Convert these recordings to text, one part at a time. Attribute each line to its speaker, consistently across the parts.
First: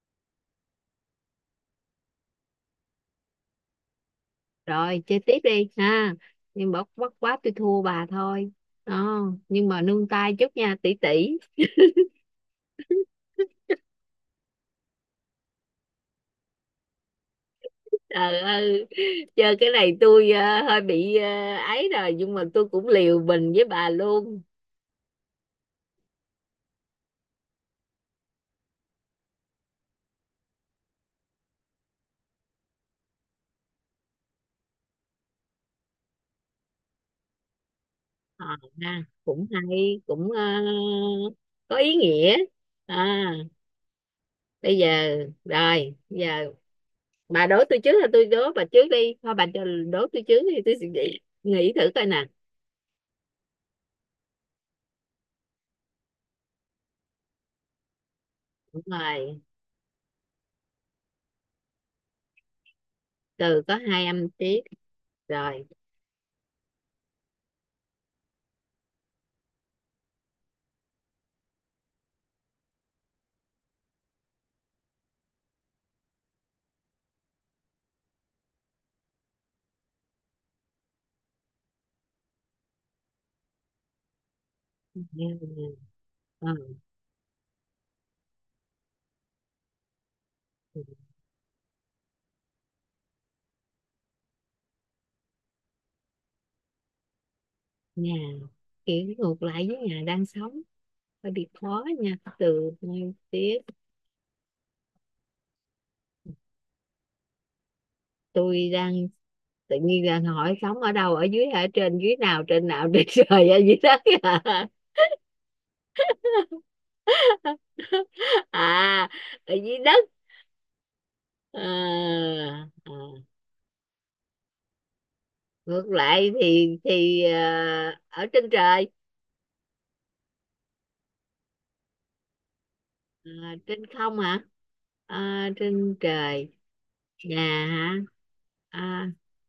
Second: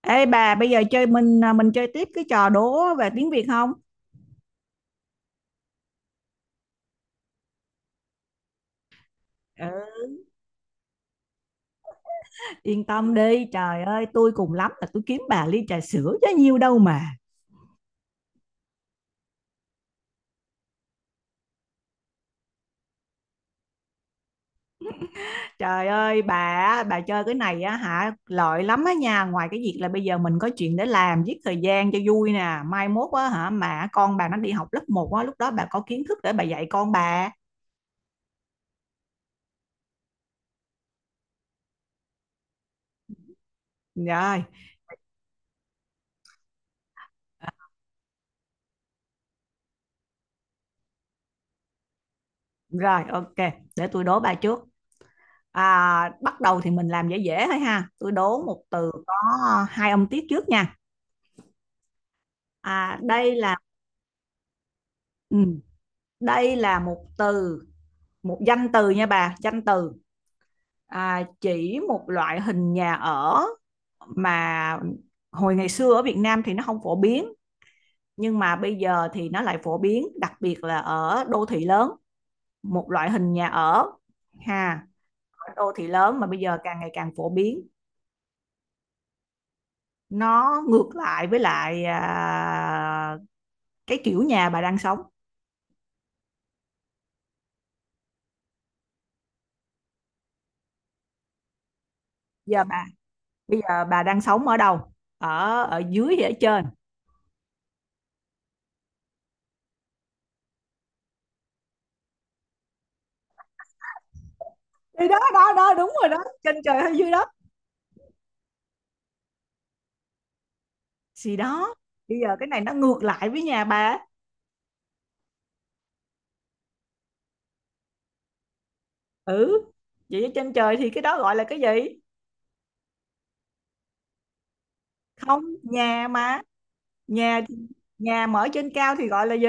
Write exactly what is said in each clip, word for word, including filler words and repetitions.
Speaker 1: Ê bà, bây giờ chơi mình à, mình chơi tiếp cái trò đố về tiếng Việt không?
Speaker 2: Rồi chơi tiếp đi ha. Nhưng mà bất quá tôi thua bà thôi đó,
Speaker 1: Ừ.
Speaker 2: nhưng mà nương tay chút nha tỷ tỷ.
Speaker 1: Yên tâm đi, trời ơi, tôi cùng lắm là tôi kiếm bà ly trà sữa chứ nhiêu đâu mà.
Speaker 2: Trời ơi, chơi cái này tôi ờ, hơi bị ờ, ấy rồi, nhưng mà tôi cũng liều mình với bà luôn.
Speaker 1: Trời ơi, bà á, bà chơi cái này á hả, lợi lắm á nha, ngoài cái việc là bây giờ mình có chuyện để làm, giết thời gian cho vui nè, mai mốt á hả mà con bà nó đi học lớp một á, lúc đó bà có kiến thức để bà dạy con bà.
Speaker 2: Ờ, ha, cũng hay, cũng ờ, có ý nghĩa. À,
Speaker 1: Rồi,
Speaker 2: bây giờ, rồi bây giờ bà đố tôi trước hay tôi đố bà trước đi, thôi bà cho đố tôi trước thì tôi sẽ nghĩ nghĩ thử coi nè.
Speaker 1: rồi ok, để tôi đố bà trước. À, bắt đầu thì mình làm dễ dễ thôi ha. Tôi đố một
Speaker 2: Đúng
Speaker 1: từ có
Speaker 2: rồi,
Speaker 1: hai âm tiết trước nha. À, đây là
Speaker 2: từ có hai âm tiết.
Speaker 1: ừ,
Speaker 2: Rồi,
Speaker 1: đây là một từ, một danh từ nha bà, danh từ. À, chỉ một loại hình nhà ở mà hồi ngày xưa ở Việt Nam thì nó không phổ biến, nhưng mà bây giờ thì nó lại phổ biến, đặc biệt là ở đô thị lớn, một loại hình nhà ở ha, ở đô thị lớn mà bây
Speaker 2: ờ,
Speaker 1: giờ càng ngày càng phổ biến. Nó ngược lại với lại à, cái kiểu nhà bà đang sống.
Speaker 2: nhà kiểu ngược lại với nhà đang sống, hơi bị khó nha
Speaker 1: giờ
Speaker 2: từ
Speaker 1: bà
Speaker 2: ngay tiếp.
Speaker 1: bây giờ bà đang sống ở đâu, ở ở dưới hay ở trên?
Speaker 2: Tôi đang tự nhiên đang hỏi sống ở đâu, ở dưới ở trên, dưới nào trên nào, trên trời hay dưới đất à.
Speaker 1: Thì đó đó đó đúng rồi đó, trên trời hay dưới đất
Speaker 2: À, ở dưới đất.
Speaker 1: gì
Speaker 2: À,
Speaker 1: đó. Bây giờ cái này nó ngược
Speaker 2: à,
Speaker 1: lại với nhà bà.
Speaker 2: ngược lại thì thì à, ở trên trời.
Speaker 1: Ừ, vậy ở trên trời thì cái đó gọi là cái gì?
Speaker 2: À, trên không hả?
Speaker 1: Không,
Speaker 2: À, trên
Speaker 1: nhà mà,
Speaker 2: trời.
Speaker 1: nhà
Speaker 2: Nhà hả?
Speaker 1: nhà mở trên cao thì
Speaker 2: À,
Speaker 1: gọi là gì?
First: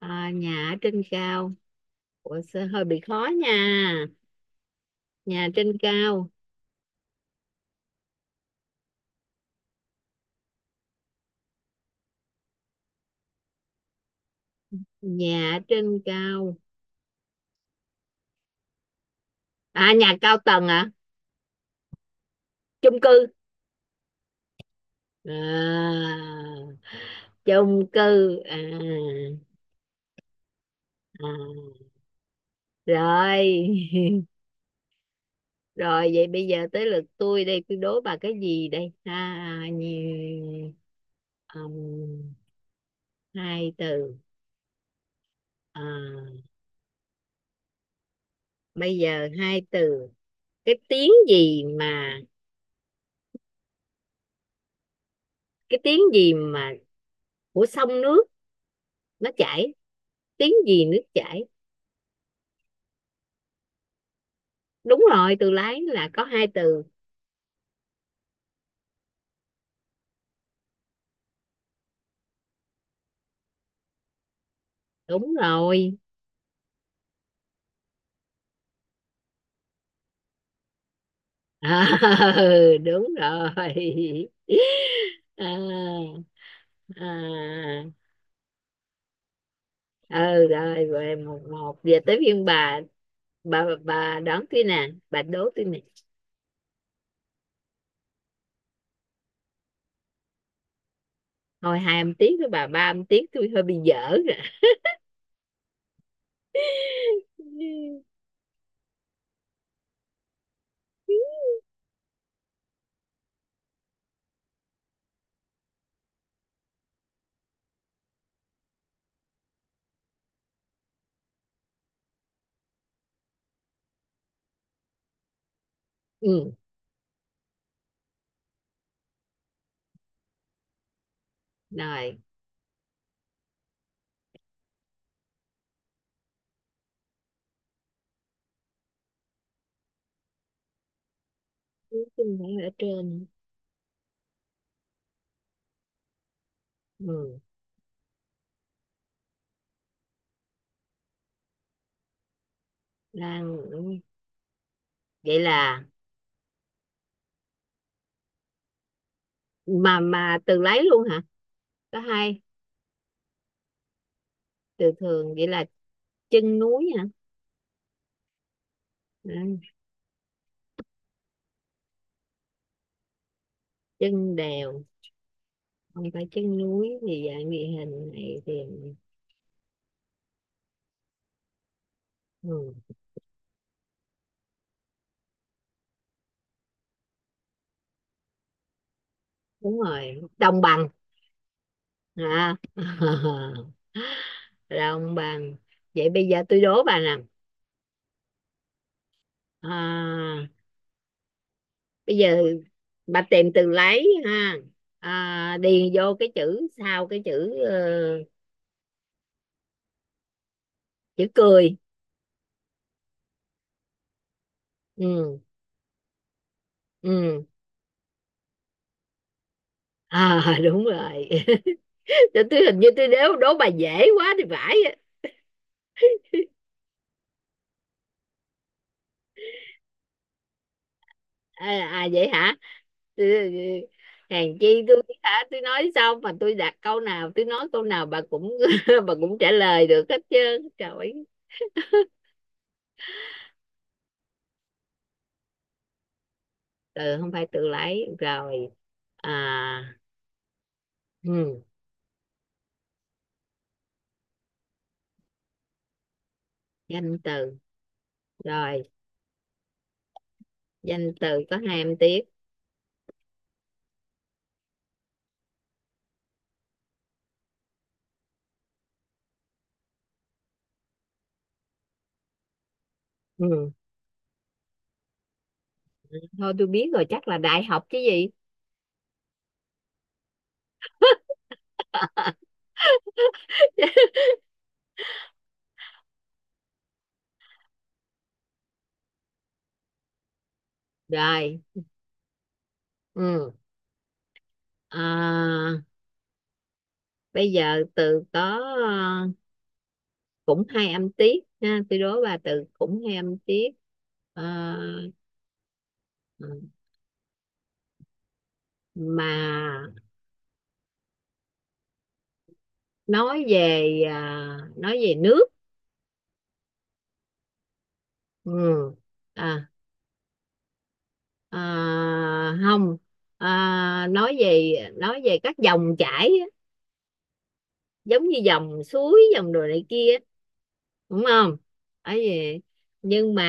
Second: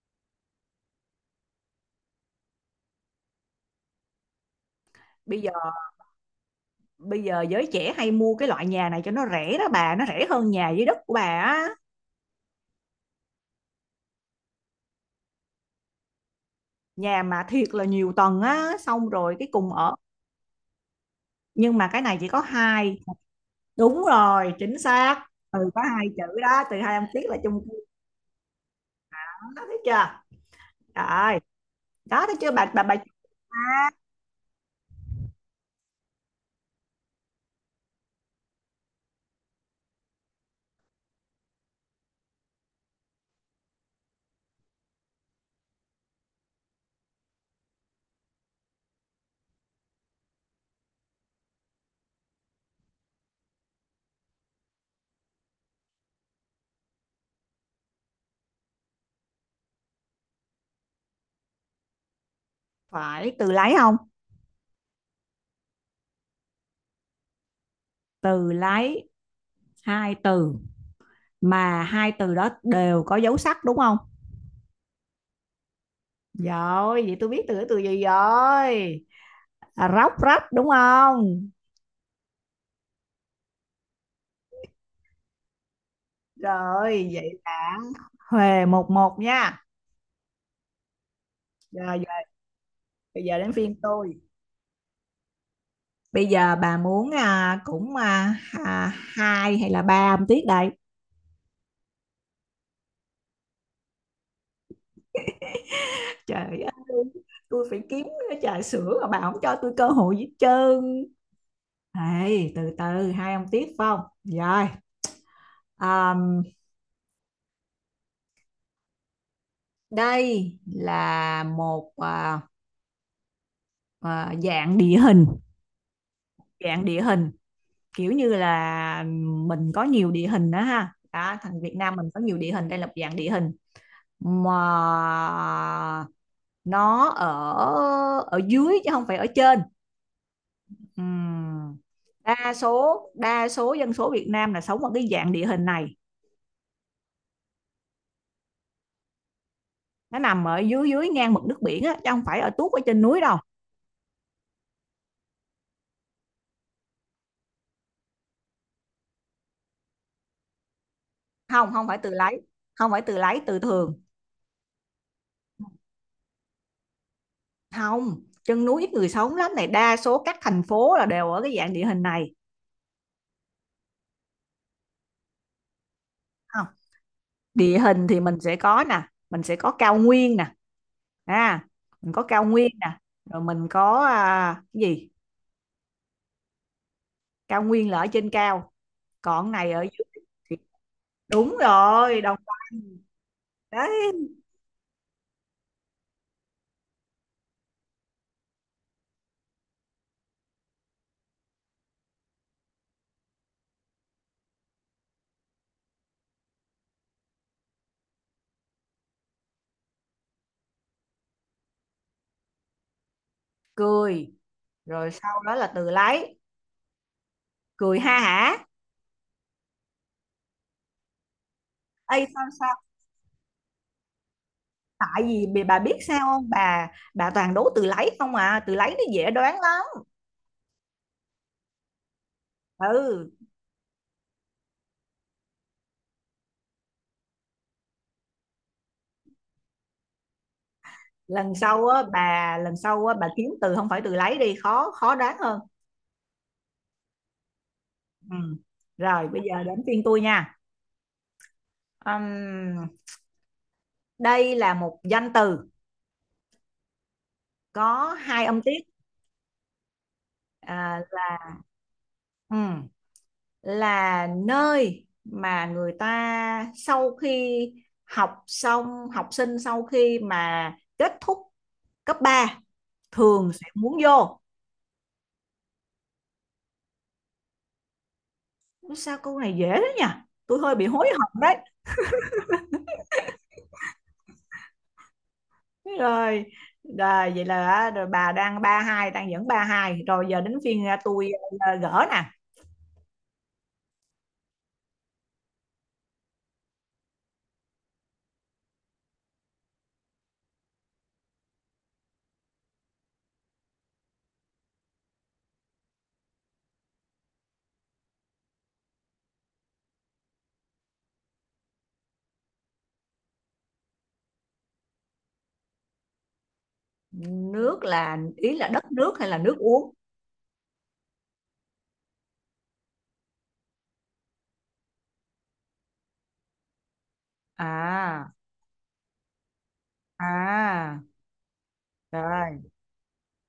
Speaker 2: à, nhà ở trên cao. Ủa, sẽ hơi bị khó nha.
Speaker 1: bây
Speaker 2: Nhà
Speaker 1: giờ
Speaker 2: trên cao.
Speaker 1: Bây giờ giới trẻ hay mua cái loại nhà này cho nó rẻ đó bà, nó rẻ hơn nhà dưới đất của bà á,
Speaker 2: Nhà trên cao.
Speaker 1: nhà mà thiệt là nhiều tầng á xong rồi cái cùng
Speaker 2: À,
Speaker 1: ở,
Speaker 2: nhà cao tầng à?
Speaker 1: nhưng mà cái này chỉ có hai.
Speaker 2: Chung cư.
Speaker 1: Đúng rồi, chính xác.
Speaker 2: À,
Speaker 1: Từ có hai chữ đó, từ hai âm tiết là chung cư.
Speaker 2: chung cư À,
Speaker 1: Đó, thấy chưa? Rồi,
Speaker 2: à.
Speaker 1: đó thấy chưa bà bà bà.
Speaker 2: Rồi. Rồi, vậy bây giờ tới lượt tôi đây, tôi đố bà cái gì đây ha. Nhiều, ừm, hai từ. À, bây giờ hai từ. Cái tiếng gì mà, cái tiếng gì mà của sông nước, nó chảy, tiếng gì nước chảy.
Speaker 1: Phải từ lấy không?
Speaker 2: Đúng rồi, từ lái là có hai từ.
Speaker 1: Từ lấy hai từ, mà hai từ đó đều có dấu sắc đúng không?
Speaker 2: Đúng rồi.
Speaker 1: Rồi, vậy tôi biết từ từ gì rồi. À, róc rách đúng không?
Speaker 2: À, đúng rồi. À, à,
Speaker 1: Rồi, vậy là
Speaker 2: à.
Speaker 1: huề một một nha.
Speaker 2: Ừ, rồi, về một một,
Speaker 1: Rồi,
Speaker 2: về
Speaker 1: giờ,
Speaker 2: tới phiên bà.
Speaker 1: bây giờ đến
Speaker 2: bà
Speaker 1: phiên
Speaker 2: bà
Speaker 1: tôi.
Speaker 2: đón tôi nè, bà đố tôi nè.
Speaker 1: Bây giờ bà muốn à, cũng à, à, hai hay là ba âm tiết đây?
Speaker 2: Thôi hai âm tiết với bà, ba âm tiết tôi hơi bị dở rồi.
Speaker 1: Trời ơi, tôi phải kiếm cái trà sữa mà bà không cho tôi cơ hội gì hết trơn. Hey, từ từ, hai ông tiếp phải không? Rồi, um, đây là một à, à, dạng địa hình,
Speaker 2: Ừ,
Speaker 1: dạng địa hình kiểu như là mình có nhiều địa hình đó ha. Đó, thằng Việt Nam mình
Speaker 2: rồi.
Speaker 1: có nhiều địa hình, đây là một dạng địa hình mà nó ở ở dưới chứ không phải ở trên. Ừm.
Speaker 2: Tôi
Speaker 1: Đa
Speaker 2: phải ở
Speaker 1: số
Speaker 2: trên.
Speaker 1: đa số dân số Việt Nam là sống ở cái dạng địa hình này,
Speaker 2: Ừ.
Speaker 1: nó nằm ở dưới dưới ngang mực nước biển á chứ không phải ở tuốt ở trên núi đâu.
Speaker 2: Đang, vậy là, mà mà từ lấy luôn hả?
Speaker 1: Không, không phải
Speaker 2: Có
Speaker 1: từ lấy,
Speaker 2: hai
Speaker 1: không phải từ lấy, từ thường.
Speaker 2: từ thường, vậy là chân núi hả?
Speaker 1: Không, chân núi ít người sống lắm, này
Speaker 2: Đó,
Speaker 1: đa số các thành phố là đều ở cái dạng địa hình này.
Speaker 2: chân đèo. Không phải chân
Speaker 1: Không,
Speaker 2: núi thì dạng địa
Speaker 1: địa hình
Speaker 2: hình
Speaker 1: thì
Speaker 2: này
Speaker 1: mình
Speaker 2: thì,
Speaker 1: sẽ có nè, mình sẽ có cao nguyên nè, à mình có cao nguyên
Speaker 2: ừ,
Speaker 1: nè, rồi mình có à, cái gì, cao nguyên là ở trên cao, còn này
Speaker 2: đúng
Speaker 1: ở dưới.
Speaker 2: rồi, đồng bằng.
Speaker 1: Đúng rồi, đồng.
Speaker 2: À,
Speaker 1: Đấy.
Speaker 2: đồng bằng. Vậy bây giờ tôi đố bà nè. À, bây giờ bà tìm từ lấy ha. À, điền vô cái chữ sau cái chữ ờ, chữ cười.
Speaker 1: Cười, rồi
Speaker 2: Ừ.
Speaker 1: sau đó là từ lấy.
Speaker 2: Ừ.
Speaker 1: Cười ha hả.
Speaker 2: À, đúng rồi.
Speaker 1: Ê,
Speaker 2: tôi
Speaker 1: sao
Speaker 2: tôi
Speaker 1: sao?
Speaker 2: hình như tôi đố đố bà dễ quá thì phải.
Speaker 1: Tại vì bị- bà biết sao không bà, bà toàn đố từ lấy không à, từ lấy nó dễ đoán lắm.
Speaker 2: À, à vậy hả? Ừ,
Speaker 1: Ừ,
Speaker 2: ừ, ừ. Hèn chi tôi hả, tôi nói xong mà tôi đặt câu nào, tôi nói câu nào bà cũng bà cũng trả lời được hết trơn, trời ơi.
Speaker 1: lần sau á bà, lần sau á bà kiếm từ không phải từ lấy đi, khó khó đoán hơn.
Speaker 2: Từ không phải tự lấy
Speaker 1: Ừ.
Speaker 2: rồi.
Speaker 1: Rồi bây giờ đến
Speaker 2: À,
Speaker 1: phiên tôi nha.
Speaker 2: ừ,
Speaker 1: Ừm, đây là một danh từ
Speaker 2: danh từ.
Speaker 1: có hai âm tiết,
Speaker 2: Rồi,
Speaker 1: à,
Speaker 2: danh từ có hai âm tiết.
Speaker 1: ừ, là nơi mà người ta sau khi học xong, học sinh sau khi mà kết thúc cấp ba thường sẽ
Speaker 2: Ừ.
Speaker 1: muốn vô.
Speaker 2: Thôi tôi biết rồi, chắc là đại học chứ gì.
Speaker 1: Sao câu này dễ thế nhỉ, tôi hơi bị hối hận đấy. Rồi, rồi vậy là, rồi bà đang ba hai, đang dẫn ba hai rồi, giờ đến phiên à, tôi
Speaker 2: Rồi.
Speaker 1: ờ, gỡ nè.
Speaker 2: Ừ. À, bây giờ từ có ờ, cũng hai âm tiết ha, tôi đố bà từ cũng hai âm tiết. À, mà nói về, à, nói về nước.
Speaker 1: Nước là ý là đất
Speaker 2: Ừ.
Speaker 1: nước hay là nước
Speaker 2: À,
Speaker 1: uống?
Speaker 2: à, không. À, nói về, nói về các dòng chảy á, giống
Speaker 1: À,
Speaker 2: như dòng suối, dòng đồ này kia á,
Speaker 1: à,
Speaker 2: đúng không? Ấy.
Speaker 1: rồi
Speaker 2: Nhưng mà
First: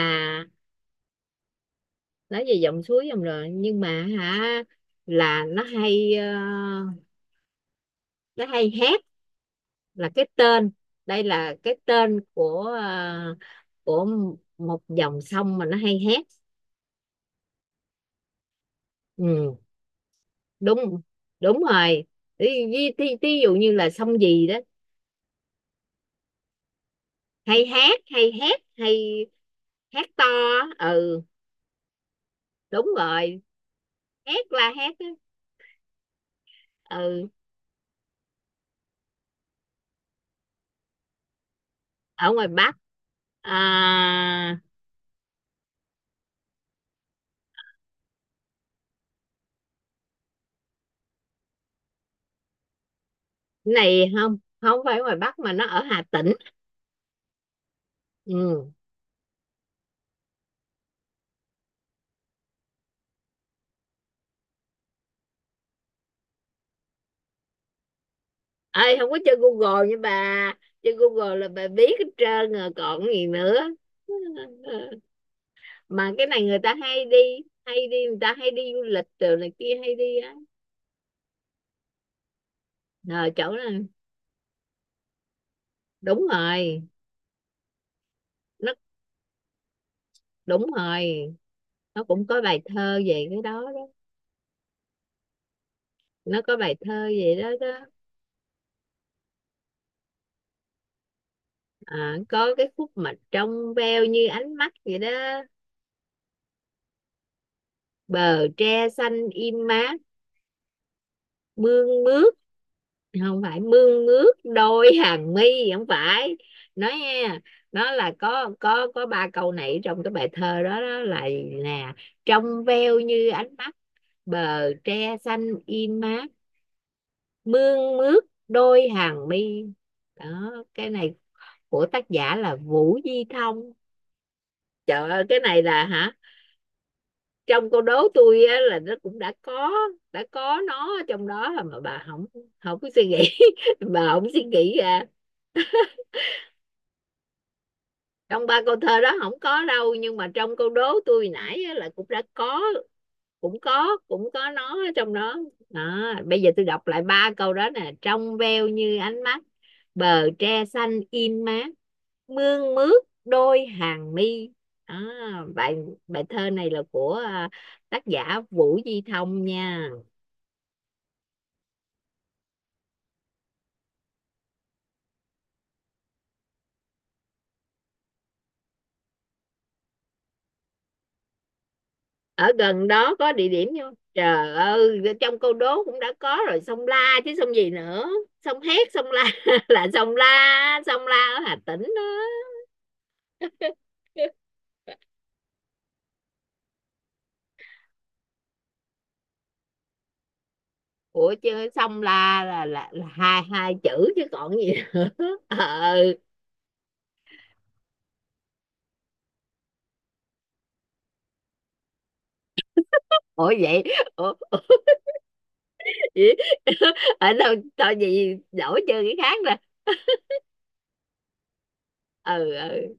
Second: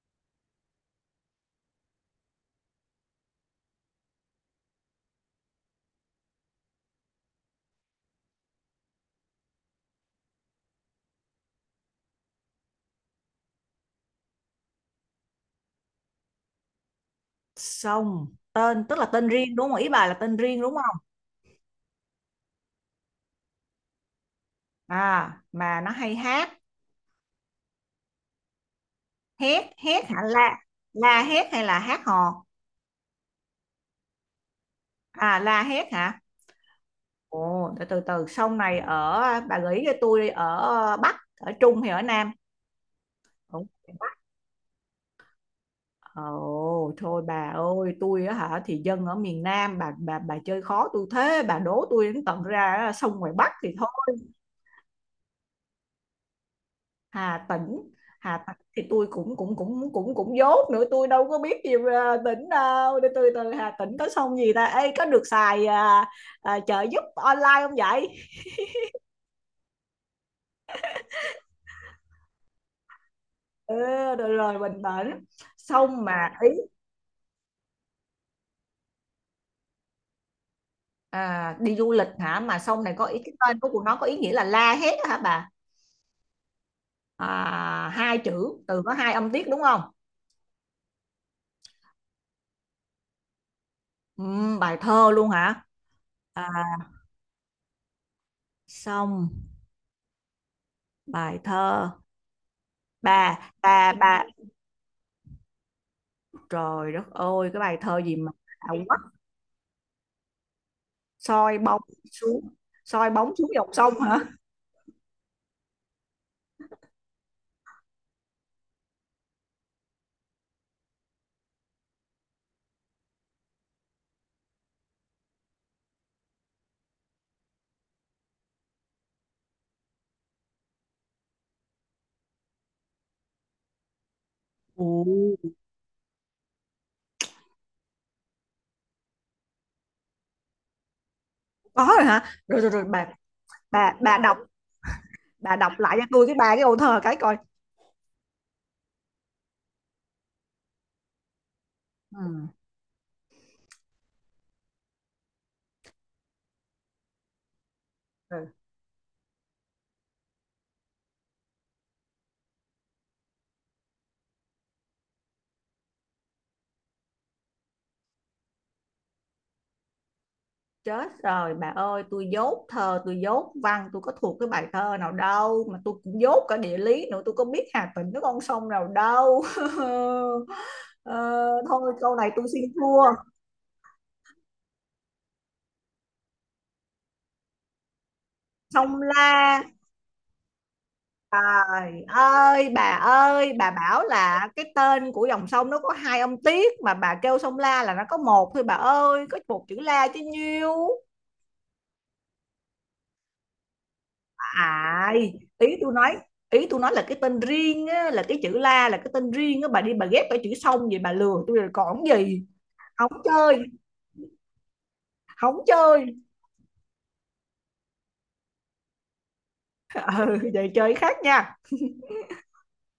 Speaker 2: nói về dòng suối dòng, rồi, nhưng mà hả, là nó hay ờ, nó hay hét, là cái tên, đây là cái tên của ờ, của một dòng sông mà nó hay hét.
Speaker 1: sông. Tên tức là tên riêng
Speaker 2: Ừ,
Speaker 1: đúng không, ý bà là tên riêng đúng?
Speaker 2: đúng, đúng rồi. Ví, ví, thí- thí dụ như là sông gì đó.
Speaker 1: À, mà nó hay hát?
Speaker 2: Hay hát, hay hét, hay
Speaker 1: Hét hét
Speaker 2: hát
Speaker 1: hả,
Speaker 2: to
Speaker 1: la?
Speaker 2: á. ừ,
Speaker 1: La hét hay là hát hò?
Speaker 2: đúng rồi, hét, la hét á.
Speaker 1: À, la hét hả?
Speaker 2: Ừ.
Speaker 1: Ồ, từ từ từ sông này ở, bà gợi ý cho tôi đi, ở Bắc ở Trung hay ở Nam?
Speaker 2: Ở ngoài Bắc.
Speaker 1: Ủa,
Speaker 2: À,
Speaker 1: ồ, thôi bà ơi, tôi á hả thì dân ở miền Nam, bà bà bà chơi khó tôi thế, bà đố tôi đến tận ra sông ngoài Bắc thì
Speaker 2: này,
Speaker 1: thôi.
Speaker 2: không không phải ngoài Bắc, mà nó ở Hà Tĩnh.
Speaker 1: Hà Tĩnh, Hà Tĩnh
Speaker 2: Ừ.
Speaker 1: thì tôi cũng cũng cũng cũng cũng dốt nữa, tôi đâu có biết gì về tỉnh đâu, để từ từ Hà Tĩnh có sông gì ta. Ê, có được xài à, à, trợ giúp online không vậy?
Speaker 2: Ơi, không có chơi Google nha bà, chơi Google là bà biết hết trơn rồi còn gì nữa.
Speaker 1: Ừ, rồi rồi bình tĩnh. Sông
Speaker 2: Mà cái
Speaker 1: mà
Speaker 2: này
Speaker 1: ý,
Speaker 2: người ta hay đi, hay đi, người ta hay đi du lịch từ này kia, hay đi á.
Speaker 1: à, đi du lịch hả, mà sông này có ý
Speaker 2: Ờ,
Speaker 1: cái
Speaker 2: chỗ
Speaker 1: tên của
Speaker 2: này
Speaker 1: nó có ý nghĩa là la hét á hả bà?
Speaker 2: đúng rồi.
Speaker 1: À, hai chữ, từ có hai âm tiết đúng không?
Speaker 2: Đúng rồi, nó cũng có bài thơ về cái đó đó.
Speaker 1: Ừm, bài thơ luôn hả?
Speaker 2: Nó
Speaker 1: À,
Speaker 2: có bài thơ về đó đó.
Speaker 1: sông, bài thơ,
Speaker 2: À, có cái khúc mà
Speaker 1: bà
Speaker 2: trong
Speaker 1: bà
Speaker 2: veo
Speaker 1: bà
Speaker 2: như ánh mắt vậy đó.
Speaker 1: Trời đất ơi, cái bài thơ gì mà
Speaker 2: Bờ
Speaker 1: à,
Speaker 2: tre
Speaker 1: quất,
Speaker 2: xanh im mát,
Speaker 1: soi bóng
Speaker 2: mương mướt.
Speaker 1: xuống, soi bóng
Speaker 2: Không
Speaker 1: xuống
Speaker 2: phải
Speaker 1: dòng sông
Speaker 2: mương
Speaker 1: hả?
Speaker 2: mướt đôi hàng mi, không phải. Nói nha, nó là có có có ba câu này trong cái bài thơ đó, đó là, nè: trong veo như ánh mắt, bờ tre xanh im mát, mương mướt đôi hàng mi. Đó, cái này của tác giả là Vũ Di Thông. Trời ơi, cái
Speaker 1: Ồ,
Speaker 2: này là hả, trong câu đố tôi á, là nó cũng đã có, đã có nó trong đó mà
Speaker 1: có
Speaker 2: bà
Speaker 1: rồi hả?
Speaker 2: không,
Speaker 1: Rồi rồi
Speaker 2: không
Speaker 1: rồi
Speaker 2: có
Speaker 1: bà,
Speaker 2: suy nghĩ.
Speaker 1: bà
Speaker 2: Bà
Speaker 1: bà
Speaker 2: không
Speaker 1: đọc,
Speaker 2: suy nghĩ ra.
Speaker 1: bà đọc lại cho tôi cái bài cái ô thơ cái coi.
Speaker 2: Trong ba câu thơ đó không có đâu, nhưng mà trong câu đố tôi nãy á, là cũng đã
Speaker 1: Ừ.
Speaker 2: có, cũng có, cũng có nó ở trong đó. Đó, bây giờ tôi đọc lại ba câu đó nè: trong
Speaker 1: Rồi.
Speaker 2: veo như ánh mắt, bờ tre xanh in mát, mương mướt đôi hàng mi. Đó, bài, bài thơ này là của à, tác giả Vũ Duy Thông nha.
Speaker 1: Chết rồi bà ơi, tôi dốt thơ, tôi dốt văn, tôi có thuộc cái bài thơ nào đâu, mà tôi cũng dốt cả địa lý nữa, tôi có biết Hà Tĩnh nó con sông nào đâu. Ờ, thôi câu này tôi
Speaker 2: Ở
Speaker 1: xin
Speaker 2: gần
Speaker 1: thua.
Speaker 2: đó có địa điểm không, trời ơi, trong câu đố cũng đã có rồi, sông La chứ sông gì nữa. Sông Hét,
Speaker 1: Sông
Speaker 2: sông La,
Speaker 1: La.
Speaker 2: là sông La, sông La ở Hà Tĩnh.
Speaker 1: Trời ơi bà ơi, bà bảo
Speaker 2: Đó.
Speaker 1: là cái tên của dòng sông nó có hai ông Tiết, mà bà kêu sông La là nó có một thôi bà ơi, có một chữ La chứ nhiêu.
Speaker 2: Ủa chứ xong la là là, là hai, hai chữ chứ còn gì nữa.
Speaker 1: À, ý tôi
Speaker 2: Ờ.
Speaker 1: nói, ý tôi nói là cái tên riêng á, là cái chữ La là cái tên riêng á, bà đi bà ghép cái chữ sông, vậy bà lừa tôi rồi còn gì. Không
Speaker 2: Ủa
Speaker 1: chơi,
Speaker 2: vậy. Ủa, ủa,
Speaker 1: không chơi.
Speaker 2: vậy? Ở đâu tao gì, đổi chơi cái khác nè.
Speaker 1: Ừ, vậy chơi khác nha.
Speaker 2: Ừ, ừ.